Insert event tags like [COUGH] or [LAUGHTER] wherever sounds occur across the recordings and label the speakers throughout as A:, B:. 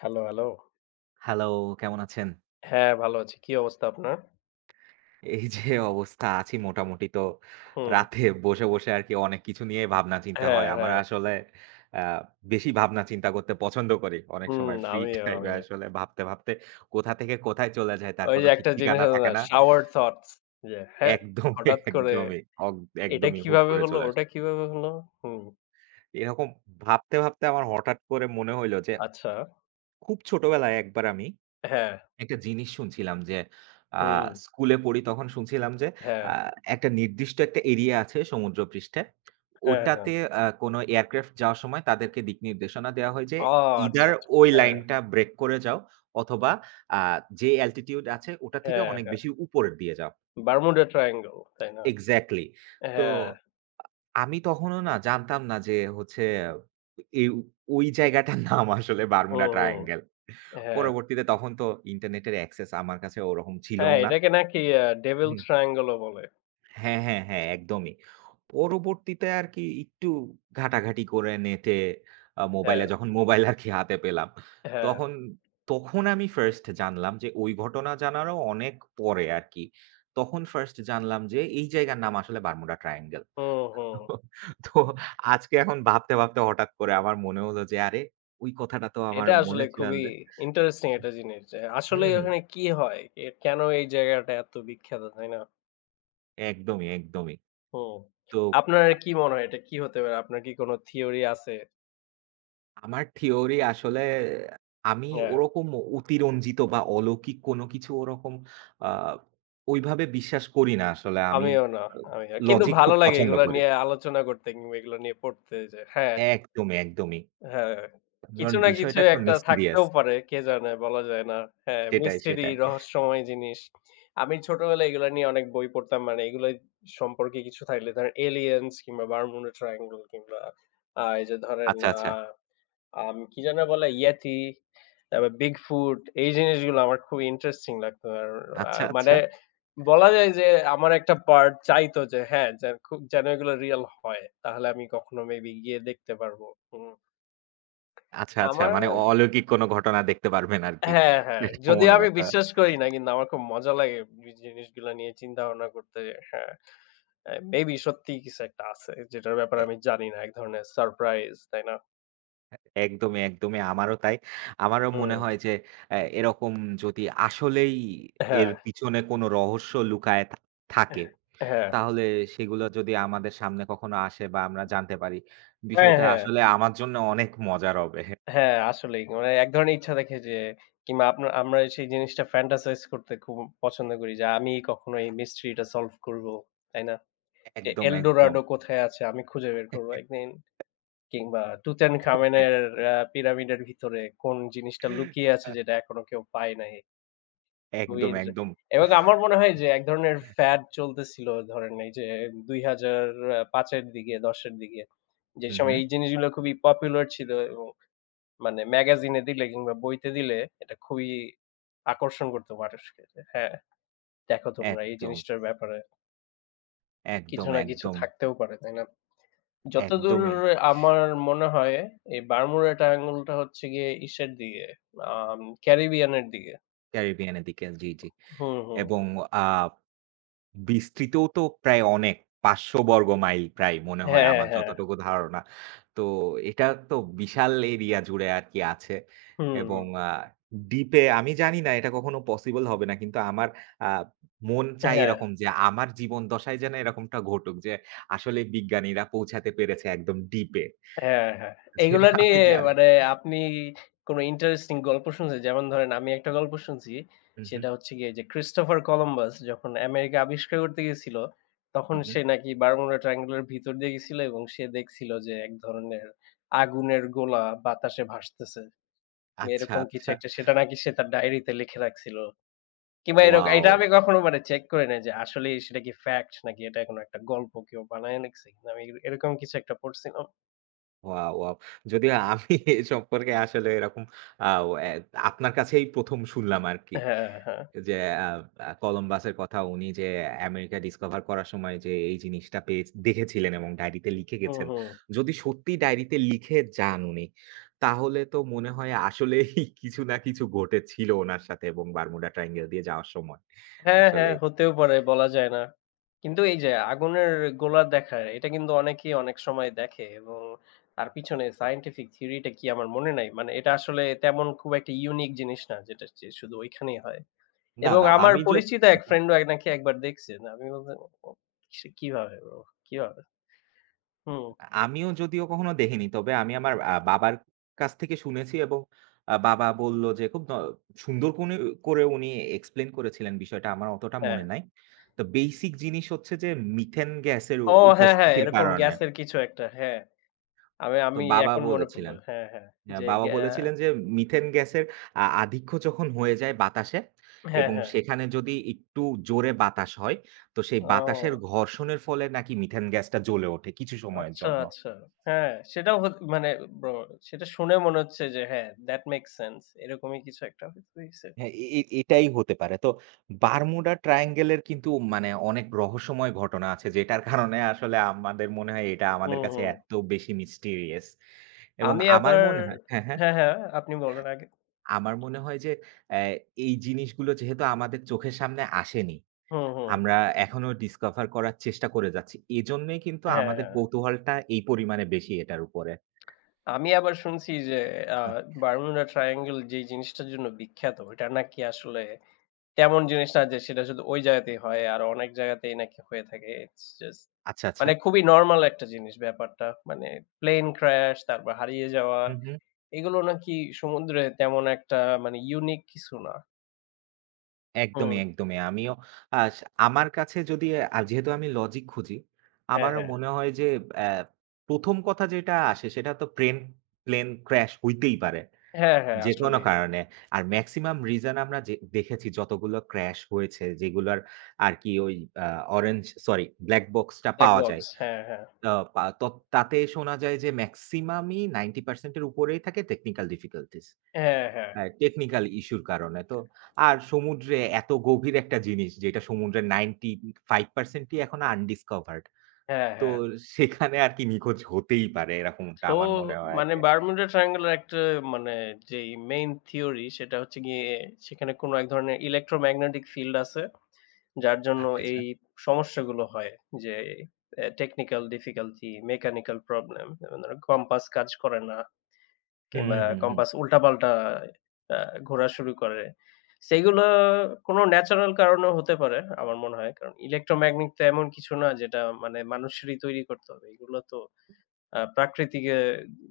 A: Hello, hello.
B: Hello, কেমন আছেন?
A: হ্যাঁ, ভালো আছি। কি অবস্থা আপনার?
B: এই যে অবস্থা আছি মোটামুটি তো
A: হুম।
B: রাতে বসে, বসে আরকি অনেক কিছু নিয়ে ভাবনা চিন্তা
A: হ্যাঁ,
B: হয়। আমার
A: হ্যাঁ।
B: আসলে আ বেশি ভাবনা চিন্তা করতে পছন্দ করি। অনেক
A: হুম,
B: সময় ফ্রি
A: আমিও,
B: টাইমে
A: আমিও।
B: আসলে ভাবতে, ভাবতে কোথা থেকে কোথায় চলে যায় তার
A: ওই যে
B: কোনো ঠিক
A: একটা জিনিস
B: ঠিকানা
A: আছে
B: থাকে
A: না?
B: না।
A: Shower thoughts। যে হ্যাঁ,
B: একদমই,
A: হঠাৎ করে
B: একদমই, অগ
A: এটা
B: একদমই হুট
A: কিভাবে
B: করে
A: হলো?
B: চলে আসে।
A: ওটা কিভাবে হলো? হুম,
B: এরকম ভাবতে, ভাবতে আমার হঠাৎ করে মনে হইল যে
A: আচ্ছা।
B: খুব ছোটবেলায় একবার আমি
A: হ্যাঁ,
B: একটা জিনিস শুনছিলাম যে আ
A: হুম,
B: স্কুলে পড়ি তখন শুনছিলাম যে
A: হ্যাঁ,
B: আ একটা নির্দিষ্ট একটা এরিয়া আছে সমুদ্রপৃষ্ঠে।
A: হ্যাঁ, হ্যাঁ।
B: ওটাতে কোনো এয়ারক্রাফট যাওয়ার সময় তাদেরকে দিক নির্দেশনা দেওয়া হয় যে
A: ও আচ্ছা,
B: ইদার
A: আচ্ছা।
B: ওই
A: হ্যাঁ,
B: লাইনটা ব্রেক করে যাও অথবা আ যে অ্যালটিটিউড আছে ওটা থেকে
A: হ্যাঁ,
B: অনেক
A: হ্যাঁ।
B: বেশি উপরের দিয়ে যাও।
A: বারমুডা ট্রায়াঙ্গল, তাই না?
B: এক্সাক্টলি। তো
A: হ্যাঁ,
B: আমি তখনও না জানতাম না যে হচ্ছে এই ওই জায়গাটার [LAUGHS] নাম আসলে
A: হুম,
B: বারমুডা
A: হুম।
B: ট্রায়াঙ্গেল।
A: হ্যাঁ,
B: পরবর্তীতে তখন তো ইন্টারনেটের অ্যাক্সেস আমার কাছে ওরকম ছিলও
A: হ্যাঁ,
B: না।
A: এটাকে নাকি ডেভিলস
B: হুম।
A: ট্রায়াঙ্গল ও বলে।
B: হ্যাঁ, হ্যাঁ, হ্যাঁ, একদমই। পরবর্তীতে আর কি একটু ঘাটাঘাটি করে নেটে
A: হ্যাঁ,
B: মোবাইলে যখন মোবাইল আর কি হাতে পেলাম,
A: হ্যাঁ।
B: তখন, তখন আমি ফার্স্ট জানলাম যে ওই ঘটনা জানারও অনেক পরে আর কি। তখন ফার্স্ট জানলাম যে এই জায়গার নাম আসলে বারমুডা ট্রায়াঙ্গেল।
A: হুম, হুম।
B: তো আজকে এখন ভাবতে, ভাবতে হঠাৎ করে আমার মনে হলো যে আরে ওই কথাটা তো আমার
A: এটা
B: মনে
A: আসলে
B: ছিল না
A: খুবই
B: যে
A: ইন্টারেস্টিং একটা জিনিস যে
B: হুম,
A: আসলেই
B: হুম,
A: ওখানে কি হয়? এ কেন এই জায়গাটা এত বিখ্যাত, তাই না?
B: একদমই, একদমই।
A: হুম।
B: তো
A: আপনার কি মনে হয় এটা কি হতে পারে? আপনার কি কোনো থিওরি আছে?
B: আমার থিওরি আসলে আমি
A: হ্যাঁ,
B: ওরকম অতিরঞ্জিত বা অলৌকিক কোনো কিছু ওরকম আ ওইভাবে বিশ্বাস করি না আসলে। আমি
A: আমিও না,
B: আ
A: আমিও। কিন্তু
B: লজিক
A: ভালো
B: খুব
A: লাগে
B: পছন্দ
A: এগুলা
B: করি।
A: নিয়ে আলোচনা করতে কিংবা এগুলো নিয়ে পড়তে যে হ্যাঁ,
B: একদমই, একদমই।
A: হ্যাঁ,
B: কারণ
A: কিছু না কিছু
B: বিষয়টা তো
A: একটা
B: মিস্টিরিয়াস।
A: থাকতেও পারে। কে জানে? বলা যায় না। হ্যাঁ,
B: সেটাই,
A: মিস্ট্রি,
B: সেটাই।
A: রহস্যময় জিনিস। আমি ছোটবেলায় এগুলা নিয়ে অনেক বই পড়তাম। মানে এগুলো সম্পর্কে কিছু থাকলে ধরেন এলিয়েনস কিংবা বারমুডা ট্রায়াঙ্গল কিংবা এই যে ধরেন
B: আচ্ছা,
A: আ
B: আচ্ছা।
A: আম কি যেন বলে? ইয়েতি, তারপর বিগফুট এই জিনিসগুলো আমার খুব ইন্টারেস্টিং লাগতো। আর
B: আচ্ছা,
A: মানে
B: আচ্ছা।
A: বলা যায় যে আমার একটা পার্ট চাইতো যে হ্যাঁ, যে খুব যেন এগুলো রিয়াল হয়। তাহলে আমি কখনো মেবি গিয়ে দেখতে পারবো। হুম।
B: আচ্ছা, আচ্ছা।
A: আমার
B: মানে অলৌকিক কোনো ঘটনা দেখতে পারবেন আরকি।
A: হ্যাঁ, হ্যাঁ।
B: সেটা
A: যদিও
B: মনে
A: আমি
B: হতো।
A: বিশ্বাস করি না কিন্তু আমার খুব মজা লাগে এই জিনিসগুলা নিয়ে চিন্তা ভাবনা করতে। যে হ্যাঁ, মেবি সত্যিই কিছু একটা আছে যেটার ব্যাপারে আমি জানি না। এক ধরনের সারপ্রাইজ, তাই না?
B: একদমই, একদমই আমারও তাই। আমারও মনে
A: হুম।
B: হয় যে এরকম যদি আসলেই এর
A: হ্যাঁ,
B: পিছনে কোনো রহস্য লুকায়ে থাকে,
A: হ্যাঁ।
B: তাহলে সেগুলো যদি আমাদের সামনে কখনো আসে বা আমরা জানতে পারি,
A: হ্যাঁ,
B: বিষয়টা
A: হ্যাঁ।
B: আসলে আমার জন্য অনেক মজার হবে।
A: হ্যাঁ, আসলেই। মানে এক ধরনের ইচ্ছা থাকে যে কিংবা আপনার আমরা সেই জিনিসটা ফ্যান্টাসাইজ করতে খুব পছন্দ করি যে আমি কখনো এই মিস্ট্রিটা সলভ করব, তাই না? যে
B: একদম,
A: এল
B: একদম।
A: ডোরাডো কোথায় আছে আমি খুঁজে বের করব একদিন। কিংবা
B: একদমই।
A: টুটানখামেনের পিরামিডের ভিতরে কোন জিনিসটা লুকিয়ে আছে
B: আ
A: যেটা এখনো কেউ পায় নাই। খুবই হুম।
B: একদম, একদম।
A: এবং আমার মনে হয় যে এক ধরনের ফ্যাড চলতেছিল ধরেন এই যে ২০০৫ এর দিকে ১০ এর দিকে। যে
B: হুম,
A: সময়
B: হুম।
A: এই জিনিসগুলো খুবই পপুলার ছিল এবং মানে ম্যাগাজিনে দিলে কিংবা বইতে দিলে এটা খুবই আকর্ষণ করত মানুষকে যে, "হ্যাঁ, দেখো তোমরা এই
B: একদম,
A: জিনিসটার ব্যাপারে কিছু
B: একদম,
A: না কিছু
B: একদম,
A: থাকতেও পারে।" তাই না? যতদূর
B: একদমই।
A: আমার মনে হয় এই বারমুডা ট্রায়াঙ্গলটা হচ্ছে গিয়ে ইসের দিকে, ক্যারিবিয়ানের দিকে।
B: ক্যারিবিয়ানের দিকে। জি, জি।
A: হুম, হুম।
B: এবং আ বিস্তৃতও তো প্রায় অনেক। ৫০০ বর্গ মাইল প্রায় মনে হয়
A: হ্যাঁ,
B: আমার আচ্ছা।
A: হ্যাঁ। হ্যাঁ।
B: যতটুকু ধারণা। তো এটা তো বিশাল এরিয়া জুড়ে আরকি আছে
A: হুম,
B: এবং
A: হুম।
B: দ্বীপে আমি জানি না এটা কখনো পসিবল হবে না। কিন্তু আমার আ মন চায়
A: হ্যাঁ,
B: এরকম যে আমার জীবন দশায় যেন এরকমটা ঘটুক যে আসলে বিজ্ঞানীরা পৌঁছাতে পেরেছে একদম দ্বীপে।
A: হ্যাঁ, হ্যাঁ।
B: যেটা
A: এগুলা নিয়ে
B: আমি জানি।
A: মানে আপনি কোন ইন্টারেস্টিং গল্প শুনছেন? যেমন ধরেন আমি একটা গল্প শুনছি,
B: হু, হু,
A: সেটা হচ্ছে গিয়ে যে ক্রিস্টোফার কলম্বাস যখন আমেরিকা আবিষ্কার করতে গেছিল, তখন
B: হু, হু।
A: সে নাকি বারমুডা ট্রায়াঙ্গলের ভিতর দিয়ে গেছিল এবং সে দেখছিল যে এক ধরনের আগুনের গোলা বাতাসে ভাসতেছে।
B: আচ্ছা,
A: এরকম কিছু
B: আচ্ছা।
A: একটা সেটা নাকি সে তার ডায়েরিতে লিখে রাখছিল। কিংবা এরকম
B: ওয়াও!
A: এটা আমি কখনো মানে চেক করি নাই যে আসলেই সেটা কি ফ্যাক্ট নাকি এটা কোনো একটা গল্প কেউ বানায় লিখছে। কিন্তু আমি এরকম কিছু একটা পড়ছিলাম।
B: ওয়াও! ওয়াও! যদিও আমি [LAUGHS] এ সম্পর্কে আসলে এরকম আও এ আপনার কাছেই ১ম শুনলাম আরকি।
A: হ্যাঁ, হ্যাঁ।
B: যে আ আ কলম্বাসের কথা উনি যে আমেরিকা ডিসকভার করার সময় যে এই জিনিসটা পেয়ে দেখেছিলেন এবং ডায়েরিতে লিখে
A: হুম,
B: গেছেন।
A: হুম।
B: যদি সত্যি ডায়েরিতে লিখে যান উনি, তাহলে তো মনে হয় আসলেই [LAUGHS] কিছু না কিছু ঘটেছিল উনার সাথে এবং বারমুডা ট্রায়াঙ্গেল দিয়ে যাওয়ার সময়।
A: হ্যাঁ, হ্যাঁ
B: আসলেই।
A: হতেও পারে বলা যায় না। কিন্তু এই যে আগুনের গোলা দেখা এটা কিন্তু অনেকেই অনেক সময় দেখে এবং তার পিছনে সায়েন্টিফিক থিওরিটা কি আমার মনে নাই। মানে এটা আসলে তেমন খুব একটা ইউনিক জিনিস না যেটা যে শুধু ঐখানেই হয়।
B: না,
A: এবং
B: না
A: আমার পরিচিত এক ফ্রেন্ডও এক নাকি একবার দেখছে। না আমি বললাম, "ও সে কিভাবে ব্রো? কিভাবে?" হুম,
B: আমিও যদিও কখনো দেখিনি। তবে আমি আমার বাবার কাছ থেকে শুনেছি এবং বাবা বলল যে খুব সুন্দর কোনে করে উনি এক্সপ্লেইন করেছিলেন বিষয়টা। আমার অতটা
A: হ্যাঁ।
B: মনে নাই। তো বেসিক জিনিস হচ্ছে যে মিথেন গ্যাসের
A: ও হ্যাঁ, হ্যাঁ,
B: উপস্থিতির
A: এরকম
B: কারণে।
A: গ্যাসের কিছু একটা। হ্যাঁ, আমি
B: তো
A: আমি
B: বাবা
A: এখন মনে পড়ল।
B: বলেছিলেন।
A: হ্যাঁ, হ্যাঁ,
B: হ্যাঁ,
A: যে
B: বাবা
A: গ্যা
B: বলেছিলেন যে মিথেন গ্যাসের আধিক্য যখন হয়ে যায় বাতাসে
A: হ্যাঁ,
B: এবং
A: হ্যাঁ।
B: সেখানে যদি একটু জোরে বাতাস হয়, তো সেই বাতাসের
A: ও
B: ঘর্ষণের ফলে নাকি মিথেন গ্যাসটা জ্বলে ওঠে কিছু সময়ের
A: আচ্ছা,
B: জন্য।
A: আচ্ছা। হ্যাঁ, সেটাও হত মানে ব্রো সেটা শুনে মনে হচ্ছে যে হ্যাঁ, that makes sense এরকমই কিছু একটা হয়তো হইছে।
B: হ্যাঁ, এ এ এটাই হতে পারে। তো বারমুডা ট্রায়াঙ্গল এর কিন্তু মানে অনেক রহস্যময় ঘটনা আছে যেটার কারণে আসলে আমাদের মনে হয় এটা আমাদের
A: হুম,
B: কাছে
A: হুম।
B: এত বেশি মিস্টিরিয়াস এবং
A: আমি
B: আমার
A: আবার
B: মনে হয় হ্যাঁ, হ্যাঁ।
A: হ্যাঁ, হ্যাঁ, আপনি বলেন আগে।
B: আমার মনে হয় যে অ্যা এই জিনিসগুলো যেহেতু আমাদের চোখের সামনে আসেনি,
A: হুম, হুম।
B: আমরা এখনো ডিসকভার করার চেষ্টা করে যাচ্ছি। এজন্যই কিন্তু
A: হ্যাঁ,
B: আমাদের
A: হ্যাঁ।
B: কৌতূহলটা এই পরিমাণে বেশি এটার উপরে।
A: আমি আবার শুনছি যে আ
B: আ
A: বারমুডা ট্রায়াঙ্গল যেই জিনিসটার জন্য বিখ্যাত, ওইটা নাকি আসলে তেমন জিনিস না যে সেটা শুধু ওই জায়গাতেই হয়। আরো অনেক জায়গাতেই নাকি হয়ে থাকে। ইটস জাস্ট
B: আচ্ছা, আচ্ছা।
A: মানে খুবই নরমাল একটা জিনিস ব্যাপারটা। মানে প্লেন ক্র্যাশ তারপর হারিয়ে যাওয়া
B: হু, হু।
A: এগুলো নাকি সমুদ্রে তেমন একটা মানে ইউনিক কিছু না।
B: একদমই,
A: হুম।
B: একদমই। আমিও আস আমার কাছে যদি যেহেতু আমি লজিক খুঁজি,
A: হ্যাঁ,
B: আমারও
A: হ্যাঁ।
B: মনে হয় যে অ্যা ১ম কথা যেটা আসে সেটা তো প্লেন ক্র্যাশ হইতেই পারে।
A: হ্যাঁ, হ্যাঁ
B: যেকোনো
A: আসলেই।
B: কারণে। আর মেক্সিমাম রিজন আমরা যে দেখেছি যতগুলো ক্র্যাশ হয়েছে যেগুলার আরকি ওই আ orange sorry black box
A: black
B: পাওয়া যায়।
A: বক্স। হ্যাঁ, হ্যাঁ।
B: আ পা ত তাতে শোনা যায় যে মেক্সিমামই 90% এর উপরেই থাকে টেকনিক্যাল ডিফিকাল্টিজ।
A: হ্যাঁ, হ্যাঁ।
B: হ্যাঁ, টেকনিক্যাল ইস্যুর কারণে। তো আর সমুদ্রে এত গভীর একটা জিনিস যেটা সমুদ্রের 95% ই এখনো আনডিসকভারড।
A: হ্যাঁ,
B: তো
A: হ্যাঁ।
B: সেখানে আরকি নিখোঁজ হতেই পারে এরকমটা
A: সো
B: আমার মনে হয়
A: মানে
B: আরকি।
A: বারমুডা ট্রায়াঙ্গলের একটা মানে যেই মেইন থিওরি সেটা হচ্ছে গিয়ে সেখানে কোনো এক ধরনের ইলেক্ট্রোম্যাগনেটিক ফিল্ড আছে। যার জন্য
B: আচ্ছা, আচ্ছা।
A: এই সমস্যাগুলো হয় যে এ টেকনিক্যাল ডিফিকাল্টি, মেকানিক্যাল প্রবলেম যেমন ধরো কম্পাস কাজ করে না
B: হুম,
A: কিংবা
B: হুম, হুম।
A: কম্পাস উল্টাপাল্টা আ ঘোরা শুরু করে। সেগুলো কোনো ন্যাচারাল কারণেও হতে পারে আমার মনে হয়। কারণ ইলেক্ট্রোম্যাগনেট তো এমন কিছু না যেটা মানে মানুষেরই তৈরি করতে হবে। এগুলো তো প্রাকৃতিক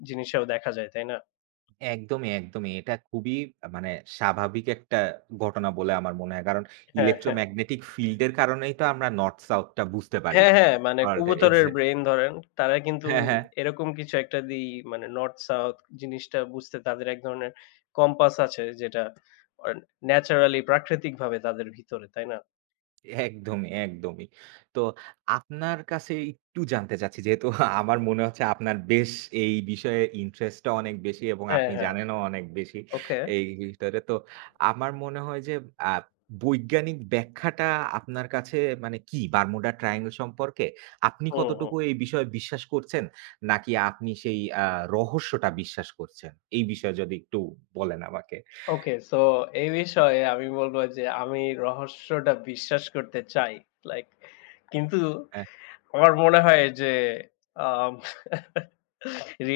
A: জিনিসেও দেখা যায়, তাই না?
B: একদমই, একদমই। এটা খুবই মানে স্বাভাবিক একটা ঘটনা বলে আমার মনে হয়। কারণ
A: হ্যাঁ, হ্যাঁ।
B: ইলেক্ট্রোম্যাগনেটিক ফিল্ড এর কারণেই তো আমরা নর্থ সাউথ টা বুঝতে পারি।
A: হ্যাঁ, হ্যাঁ, মানে
B: ওয়ার্ল্ড এর
A: কবুতরের
B: এক্সাক্ট
A: ব্রেইন ধরেন, তারা কিন্তু
B: হ্যাঁ, হ্যাঁ।
A: এরকম কিছু একটা দিয়েই মানে নর্থ সাউথ জিনিসটা বুঝতে তাদের এক ধরনের কম্পাস আছে যেটা অ ন্যাচারালি প্রাকৃতিকভাবে তাদের ভিতরে, তাই না?
B: একদমই, একদমই। তো আপনার কাছে একটু জানতে চাচ্ছি যেহেতু [LAUGHS] আমার মনে হচ্ছে আপনার বেশ এই বিষয়ে ইন্টারেস্ট টা অনেক বেশি এবং
A: হ্যাঁ,
B: আপনি
A: হ্যাঁ।
B: জানেনও অনেক বেশি
A: ওকে।
B: এই ভিতরে। তো আমার মনে হয় যে আ বৈজ্ঞানিক ব্যাখ্যাটা আপনার কাছে মানে কি বারমুডা ট্রায়াঙ্গল সম্পর্কে? আপনি
A: হুম, হুম।
B: কতটুকু এই বিষয়ে বিশ্বাস করছেন? নাকি আপনি সেই রহস্যটা বিশ্বাস করছেন? এই বিষয়ে যদি একটু বলেন আমাকে।
A: ওকে সো এই বিষয়ে আমি বলব যে আমি রহস্যটা বিশ্বাস করতে চাই। লাইক কিন্তু
B: হ্যাঁ,
A: আমার মনে হয় যে আম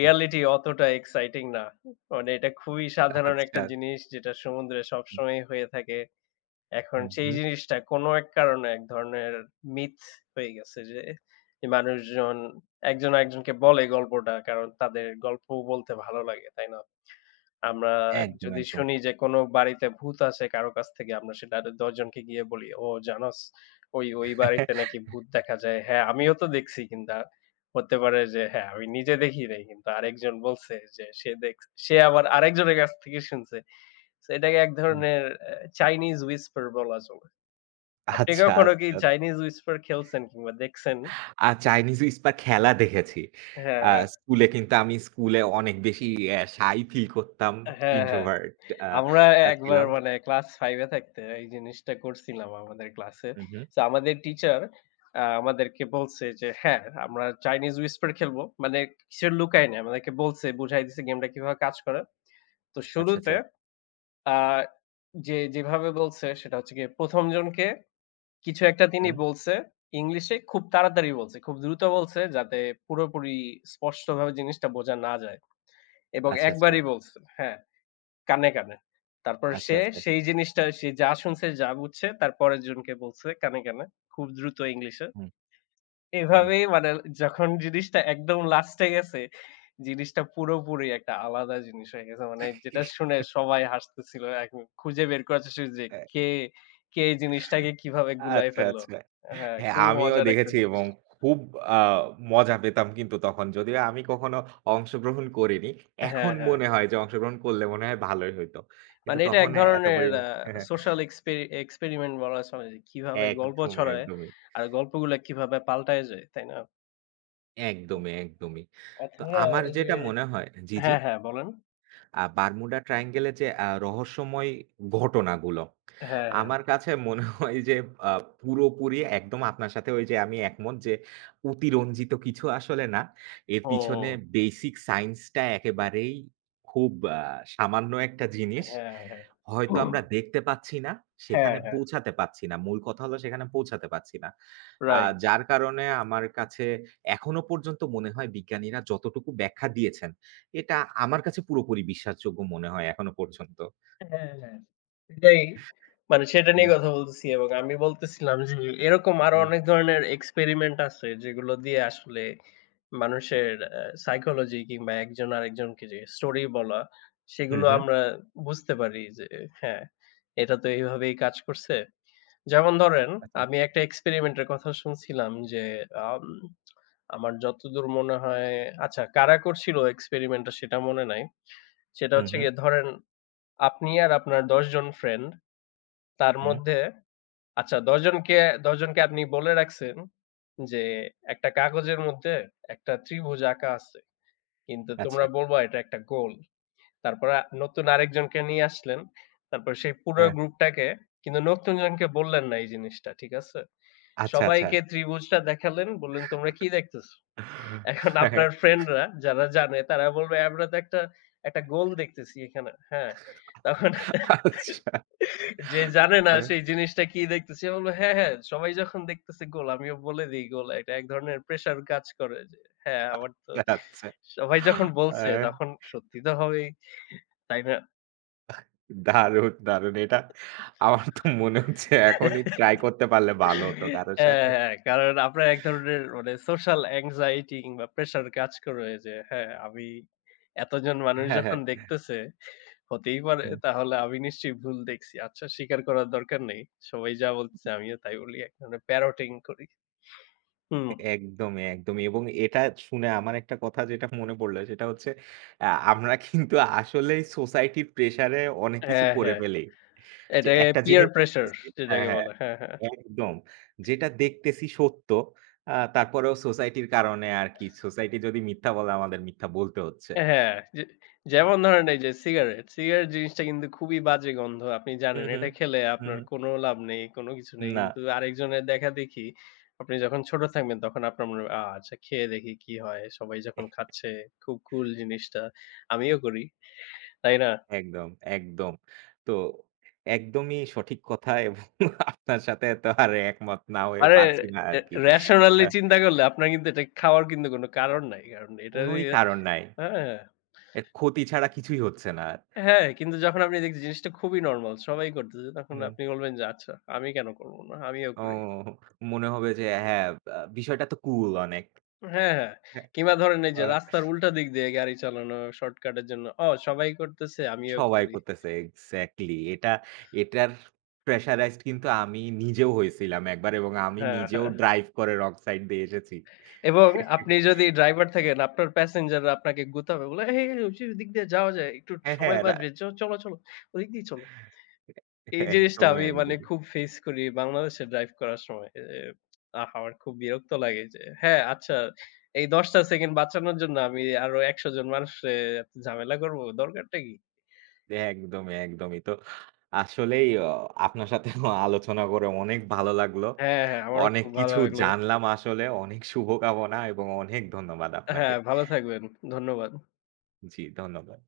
B: হুম,
A: অতটা এক্সাইটিং না। মানে এটা খুবই সাধারণ একটা
B: আচ্ছা।
A: জিনিস যেটা সমুদ্রে
B: হুম,
A: সবসময়ই হয়ে থাকে। এখন
B: হুম,
A: সেই
B: হুম।
A: জিনিসটা কোনো এক কারণে এক ধরনের মিথ হয়ে গেছে যে যে মানুষজন একজন আরেকজনকে বলে গল্পটা কারণ তাদের গল্প বলতে ভালো লাগে, তাই না? আমরা
B: একদম,
A: যদি
B: একদম।
A: শুনি যে কোনো বাড়িতে ভূত আছে কারো কাছ থেকে আমরা সেটা আরো ১০ জনকে গিয়ে বলি, "ও জানোস ওই, ওই বাড়িতে
B: [LAUGHS]
A: নাকি ভূত দেখা যায়।" হ্যাঁ, আমিও তো দেখছি কিন্তু হতে পারে যে হ্যাঁ, আমি নিজে দেখি নাই কিন্তু আরেকজন বলছে যে সে দেখছে। সে আবার আরেকজনের কাছ থেকে শুনছে। সো এটাকে এক ধরনের চাইনিজ whisper বলা চলে। আপনি
B: আচ্ছা,
A: কখনো কি
B: আচ্ছা।
A: চাইনিজ whisper খেলছেন কিংবা দেখছেন?
B: আর চাইনিজ হুইসপার খেলা দেখেছি।
A: হ্যাঁ,
B: আ
A: হ্যাঁ।
B: স্কুলে কিন্তু আমি স্কুলে অনেক বেশি শাই ফিল করতাম।
A: হ্যাঁ, হ্যাঁ। হ্যাঁ।
B: ইন্ট্রোভার্ট আ
A: আমরা
B: আ
A: একবার
B: ছিলাম।
A: মানে ক্লাস 5 এ থাকতে এই জিনিসটা করছিলাম আমাদের ক্লাসে।
B: হুম, হুম।
A: সো আমাদের টিচার আমাদেরকে বলছে যে, "হ্যাঁ, আমরা চাইনিজ হুইসপার খেলবো।" মানে কিছু লুকায় নাই। আমাদেরকে বলছে, বুঝায় দিছে গেমটা কিভাবে কাজ করে। তো
B: আচ্ছা,
A: শুরুতে
B: আচ্ছা।
A: আ যে যেভাবে বলছে সেটা হচ্ছে গিয়ে ১ম জনকে কিছু একটা তিনি
B: হুম।
A: বলছে ইংলিশে খুব তাড়াতাড়ি বলছে। খুব দ্রুত বলছে যাতে পুরোপুরি স্পষ্টভাবে জিনিসটা বোঝা না যায়। এবং
B: আচ্ছা, আচ্ছা।
A: একবারই বলছে। হ্যাঁ। কানে, কানে। তারপর
B: আচ্ছা,
A: সে
B: আচ্ছা।
A: সেই জিনিসটা সে যা শুনছে, যা বুঝছে তার পরের জনকে বলছে কানে, কানে। খুব দ্রুত ইংলিশে।
B: হুম, হুম।
A: এভাবেই মানে যখন জিনিসটা একদম লাস্টে গেছে, জিনিসটা পুরোপুরি একটা আলাদা জিনিস হয়ে গেছে। মানে যেটা
B: [LAUGHS]
A: শুনে সবাই হাসতেছিল। এখন খুঁজে বের করার চেষ্টা করছি যে
B: আ
A: কে, কে এই জিনিসটাকে কিভাবে গুলায়
B: আচ্ছা,
A: ফেললো।
B: আচ্ছা।
A: হ্যাঁ,
B: হ্যাঁ,
A: খুবই
B: আমিও
A: মজার একটা
B: দেখেছি
A: জিনিস।
B: এবং খুব আ মজা পেতাম কিন্তু তখন। যদিও আমি কখনো অংশগ্রহণ করিনি।
A: হ্যাঁ,
B: এখন
A: হ্যাঁ।
B: মনে হয় যে অংশগ্রহণ করলে মনে হয় ভালোই হইতো। কিন্তু
A: মানে এটা এক
B: তখন এত
A: ধরনের
B: পরিমাণ [LAUGHS]
A: সোশ্যাল এক্সপেরিমেন্ট বলা চলে যে কিভাবে
B: হ্যাঁ,
A: গল্প
B: একদমই,
A: ছড়ায়
B: একদমই।
A: আর গল্পগুলা কিভাবে পাল্টায় যায়, তাই না?
B: একদমই, একদমই। তো
A: অথবা
B: আমার
A: এই যে
B: যেটা মনে হয় জি, জি?
A: হ্যাঁ, হ্যাঁ বলেন।
B: বারমুডা ট্রায়াঙ্গেলের যে রহস্যময় ঘটনাগুলো,
A: হ্যাঁ, হ্যাঁ।
B: আমার কাছে মনে [LAUGHS] হয় যে আ পুরোপুরি একদম আপনার সাথে ওই যে আমি একমত যে অতিরঞ্জিত কিছু আসলে না। এর পিছনে
A: ও!
B: বেসিক সায়েন্সটা একেবারেই খুব আ সামান্য একটা জিনিস।
A: হ্যাঁ, হ্যাঁ।
B: হয়তো আমরা দেখতে পাচ্ছি না,
A: হ্যাঁ,
B: সেখানে
A: হ্যাঁ।
B: পৌঁছাতে পারছি না। মূল কথা হলো সেখানে পৌঁছাতে পারছি না।
A: রাইট।
B: যার কারণে আমার কাছে এখনো পর্যন্ত মনে হয় বিজ্ঞানীরা যতটুকু ব্যাখ্যা দিয়েছেন এটা আমার কাছে পুরোপুরি বিশ্বাসযোগ্য মনে হয় এখনো পর্যন্ত।
A: হ্যাঁ, হ্যাঁ। এটাই মানে সেটা
B: হুম,
A: নিয়ে কথা বলতেছি এবং আমি বলতেছিলাম যে এরকম আরো
B: হুম,
A: অনেক ধরনের এক্সপেরিমেন্ট আছে যেগুলো দিয়ে আসলে মানুষের আ সাইকোলজি কিংবা একজন আরেকজনকে যে স্টোরি বলা
B: হুম,
A: সেগুলো
B: হুম।
A: আমরা বুঝতে পারি যে হ্যাঁ, এটা তো এইভাবেই কাজ করছে। যেমন ধরেন
B: আচ্ছা।
A: আমি একটা এক্সপেরিমেন্টের কথা শুনছিলাম যে আম আমার যতদূর মনে হয় আচ্ছা কারা করছিল এক্সপেরিমেন্টটা সেটা মনে নাই। সেটা
B: হুম,
A: হচ্ছে
B: হুম,
A: গিয়ে ধরেন আপনি আর আপনার ১০ জন ফ্রেন্ড তার
B: হুম।
A: মধ্যে আচ্ছা ১০ জনকে আপনি বলে রাখছেন যে, "একটা কাগজের মধ্যে একটা ত্রিভুজ আঁকা আছে। কিন্তু তোমরা
B: আচ্ছা।
A: বলবা এটা একটা গোল।" তারপরে নতুন আরেকজনকে নিয়ে আসলেন। তারপর সেই পুরো
B: হ্যাঁ।
A: গ্রুপটাকে কিন্তু নতুন জনকে বললেন না এই জিনিসটা। ঠিক আছে?
B: আচ্ছা, আচ্ছা।
A: সবাইকে ত্রিভুজটা দেখালেন। বললেন, "তোমরা কি দেখতেছ?"
B: [LAUGHS]
A: এখন
B: হ্যাঁ,
A: আপনার ফ্রেন্ডরা যারা জানে তারা বলবে, "আমরা তো একটা গোল দেখতেছি এখানে।" হ্যাঁ, তখন
B: আচ্ছা।
A: যে জানে না
B: মানে
A: সেই জিনিসটা কি দেখতেছি, বলল, "হ্যাঁ, হ্যাঁ, সবাই যখন দেখতেছে গোল, আমিও বলে দেই গোল।" এটা এক ধরনের প্রেশার কাজ করে যে, "হ্যাঁ, আমার তো
B: আচ্ছা।
A: সবাই যখন বলছে,
B: আ
A: তখন সত্যি তো হবেই।" তাই না?
B: দারুণ, দারুণ। এটা আমার তো মনে হচ্ছে এখনই ট্রাই করতে পারলে ভালো হতো
A: হ্যাঁ,
B: কারো সাথে।
A: হ্যাঁ, কারণ আপনার এক ধরনের মানে সোশ্যাল anxiety কিংবা প্রেশার কাজ করে যে, "হ্যাঁ, আমি এতজন মানুষ
B: হ্যাঁ,
A: যখন
B: হ্যাঁ।
A: দেখতেছে" হতেই পারে।
B: হুম।
A: তাহলে আমি নিশ্চয়ই ভুল দেখছি। আচ্ছা স্বীকার করার দরকার নেই। সবাই যা বলতেছে আমিও তাই বলি। এক ধরনের প্যারোটিং করি। হুম,
B: একদমই, একদমই এবং এটা শুনে আমার একটা কথা যেটা মনে পড়ল সেটা হচ্ছে আ আমরা কিন্তু আসলেই সোসাইটির প্রেশারে অনেক কিছু
A: হ্যাঁ,
B: করে
A: হ্যাঁ।
B: ফেলি। যে
A: এটাকে
B: একটা
A: পিয়ার
B: জিনিস
A: প্রেশার
B: দেখতেছি হ্যাঁ,
A: যেটাকে
B: হ্যাঁ,
A: বলে। হ্যাঁ, হ্যাঁ।
B: একদম। যেটা দেখতেছি সত্য, তারপরেও সোসাইটির কারণে আরকি সোসাইটি যদি মিথ্যা বলে আমাদের মিথ্যা বলতে হচ্ছে।
A: হ্যাঁ, যে যেমন ধরেন এই যে সিগারেট। সিগারেট জিনিসটা কিন্তু খুবই বাজে গন্ধ। আপনি
B: হুম,
A: জানেন
B: হুম,
A: এটা খেলে
B: হুম,
A: আপনার
B: হুম।
A: কোনো লাভ নেই, কোনো কিছু নেই।
B: না,
A: কিন্তু আরেকজনের দেখাদেখি আপনি যখন ছোট থাকবেন তখন আপনার মনে হবে, আচ্ছা খেয়ে দেখি কি হয়। সবাই যখন
B: এহ
A: খাচ্ছে, খুব কুল জিনিসটা। আমিও করি।" তাই না?
B: একদম, একদম। তো একদমই সঠিক কথা [LAUGHS] এবং আপনার সাথে তো আর একমত না হয়ে
A: আরে
B: পারছি না
A: এ
B: আরকি। আ
A: rationally চিন্তা করলে আপনার কিন্তু এটা খাওয়ার কিন্তু কোনো কারণ নাই। কারণ এটা
B: কোনই
A: দিয়ে
B: কারণ নাই।
A: হ্যাঁ,
B: এর ক্ষতি ছাড়া কিছুই হচ্ছে না আর।
A: হ্যাঁ, কিন্তু যখন আপনি দেখছেন জিনিসটা খুবই নরমাল, সবাই করতেছে তখন
B: হুম,
A: আপনি বলবেন যে, "আচ্ছা, আমি কেন করব না? আমিও
B: ও
A: করি।"
B: মনে হবে যে হ্যাঁ, বিষয়টা তো কুল অনেক।
A: হ্যাঁ, হ্যাঁ। কিংবা ধরেন এই যে
B: আ
A: রাস্তার উল্টা দিক দিয়ে গাড়ি চালানো শর্টকাটের জন্য, "ও সবাই করতেছে আমিও
B: সবাই
A: করি।"
B: করতেছে এক্সাক্টলি। এটার প্রেশারাইজড কিন্তু আমি নিজেও হইছিলাম একবার এবং আমি
A: হ্যাঁ,
B: নিজেও
A: হ্যাঁ।
B: ড্রাইভ করে রং সাইড দিয়ে এসেছি।
A: এবং আপনি যদি ড্রাইভার থাকেন আপনার প্যাসেঞ্জাররা আপনাকে গুতাবে বলে, "এই, এই ওই যে ওদিক দিয়ে যাওয়া যায়। একটু
B: হ্যাঁ,
A: সময়
B: হ্যাঁ,
A: বাঁচবে। চলো, চলো। ওদিক দিয়ে চলো।" এই জিনিসটা
B: একদমই,
A: আমি মানে
B: একদমই।
A: খুব ফেস করি বাংলাদেশে ড্রাইভ করার সময়। এ আহা! আমার খুব বিরক্ত লাগে যে হ্যাঁ, আচ্ছা এই ১০ টা সেকেন্ড বাঁচানোর জন্য আমি আরো ১০০ জন মানুষরে এত ঝামেলা করব, দরকারটা কি?
B: একদমই, একদমই। তো আসলেই আপনার সাথে আলোচনা করে অনেক ভালো লাগলো।
A: হ্যাঁ, হ্যাঁ, আমারও
B: অনেক
A: খুব ভালো
B: কিছু
A: লাগলো।
B: জানলাম আসলে। অনেক শুভকামনা এবং অনেক ধন্যবাদ আপনাকে।
A: হ্যাঁ, ভালো থাকবেন। ধন্যবাদ।
B: জি, ধন্যবাদ।